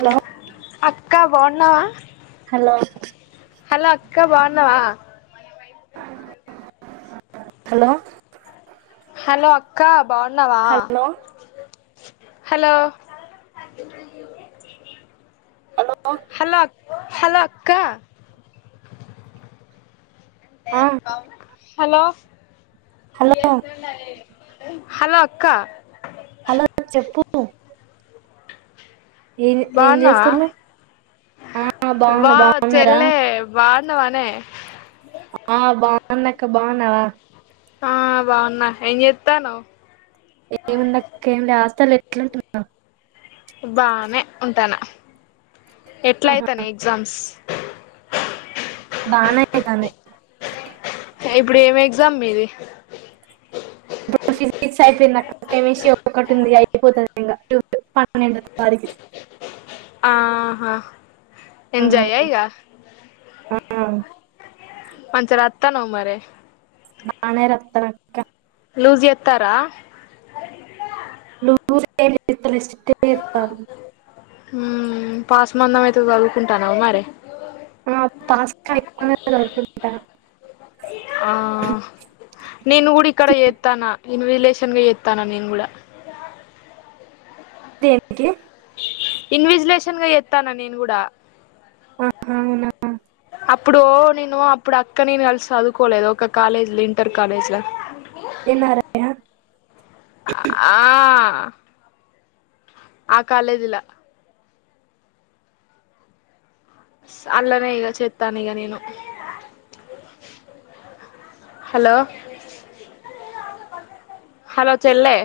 hello అక్క బాగున్నావా hello hello అక్క బాగున్నవా హలో హలో అక్క బాగున్నావా hello hello hello hello hello అక్క అంటే ఆ అది బాగుంది హలో హలో ఎట్లున్నావే హలో అక్క హలో చెప్పు ఏం ఏం బాగున్నావా చేస్తున్నావ్ ఆ బాగున్నా వా బాగున్నారా చెల్లె బాగున్నావానే బానక్క బాగున్నావా ఆ బాగున్నా ఏం చేత్తాన్నావ్ ఏముందక్క ఏం లే హాస్టల్ ఇట్లుంటున్న బానే ఉంటాను ఎట్లా ఆహా, అయితనై ఎగ్జామ్స్ బానే అయితున్నాయి ఇప్పుడు ఏమి ఎగ్జామ్ మీది ఫిజక్స్ అయిపోయిన కెమిస్ట్రీ ఒకటి ఉంది అయిపోతుంది ఇంకా పన్నెండ వారికి ఆహా ఆ, ఎంజాయ ఇగా ఆ, మంచి రాత్తానవ మరి బానే రాత్తనక్క లూజీ ఇత్తారా లూజ్ ఏం లేదు స్ట్రిక్ట్ గా ఇత్తరు ఉ పాస్ మందం అయితే చదువుకుంటన్నావ మరి పాస్ ఎక్కువనే చదువుకుంటాను ఆ నేను కూడా ఇక్కడ చేత్తానా నను రిలేషన్గా చేత్తన్నా నేను కూడా తె ఇన్విజలేషన్ గా చెత్తన్న నేను కూడా ఆహా, అవునా అప్ ఇప్పుడు నేను అప్పుడు అక్క నేను కలిసి చదువుకోలేదు ఒక కాలేజీలో ఇంటర్ కాలేజీలో ఏ నారాయణ ఆ ఆ కాలేజిలా సాల్లనే ఈ చెత్తాను ఇగ నేను హలో హలో చెెల్లె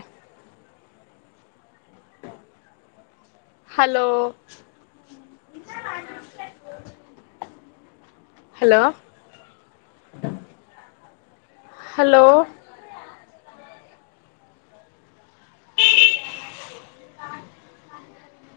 హలో హలో హలో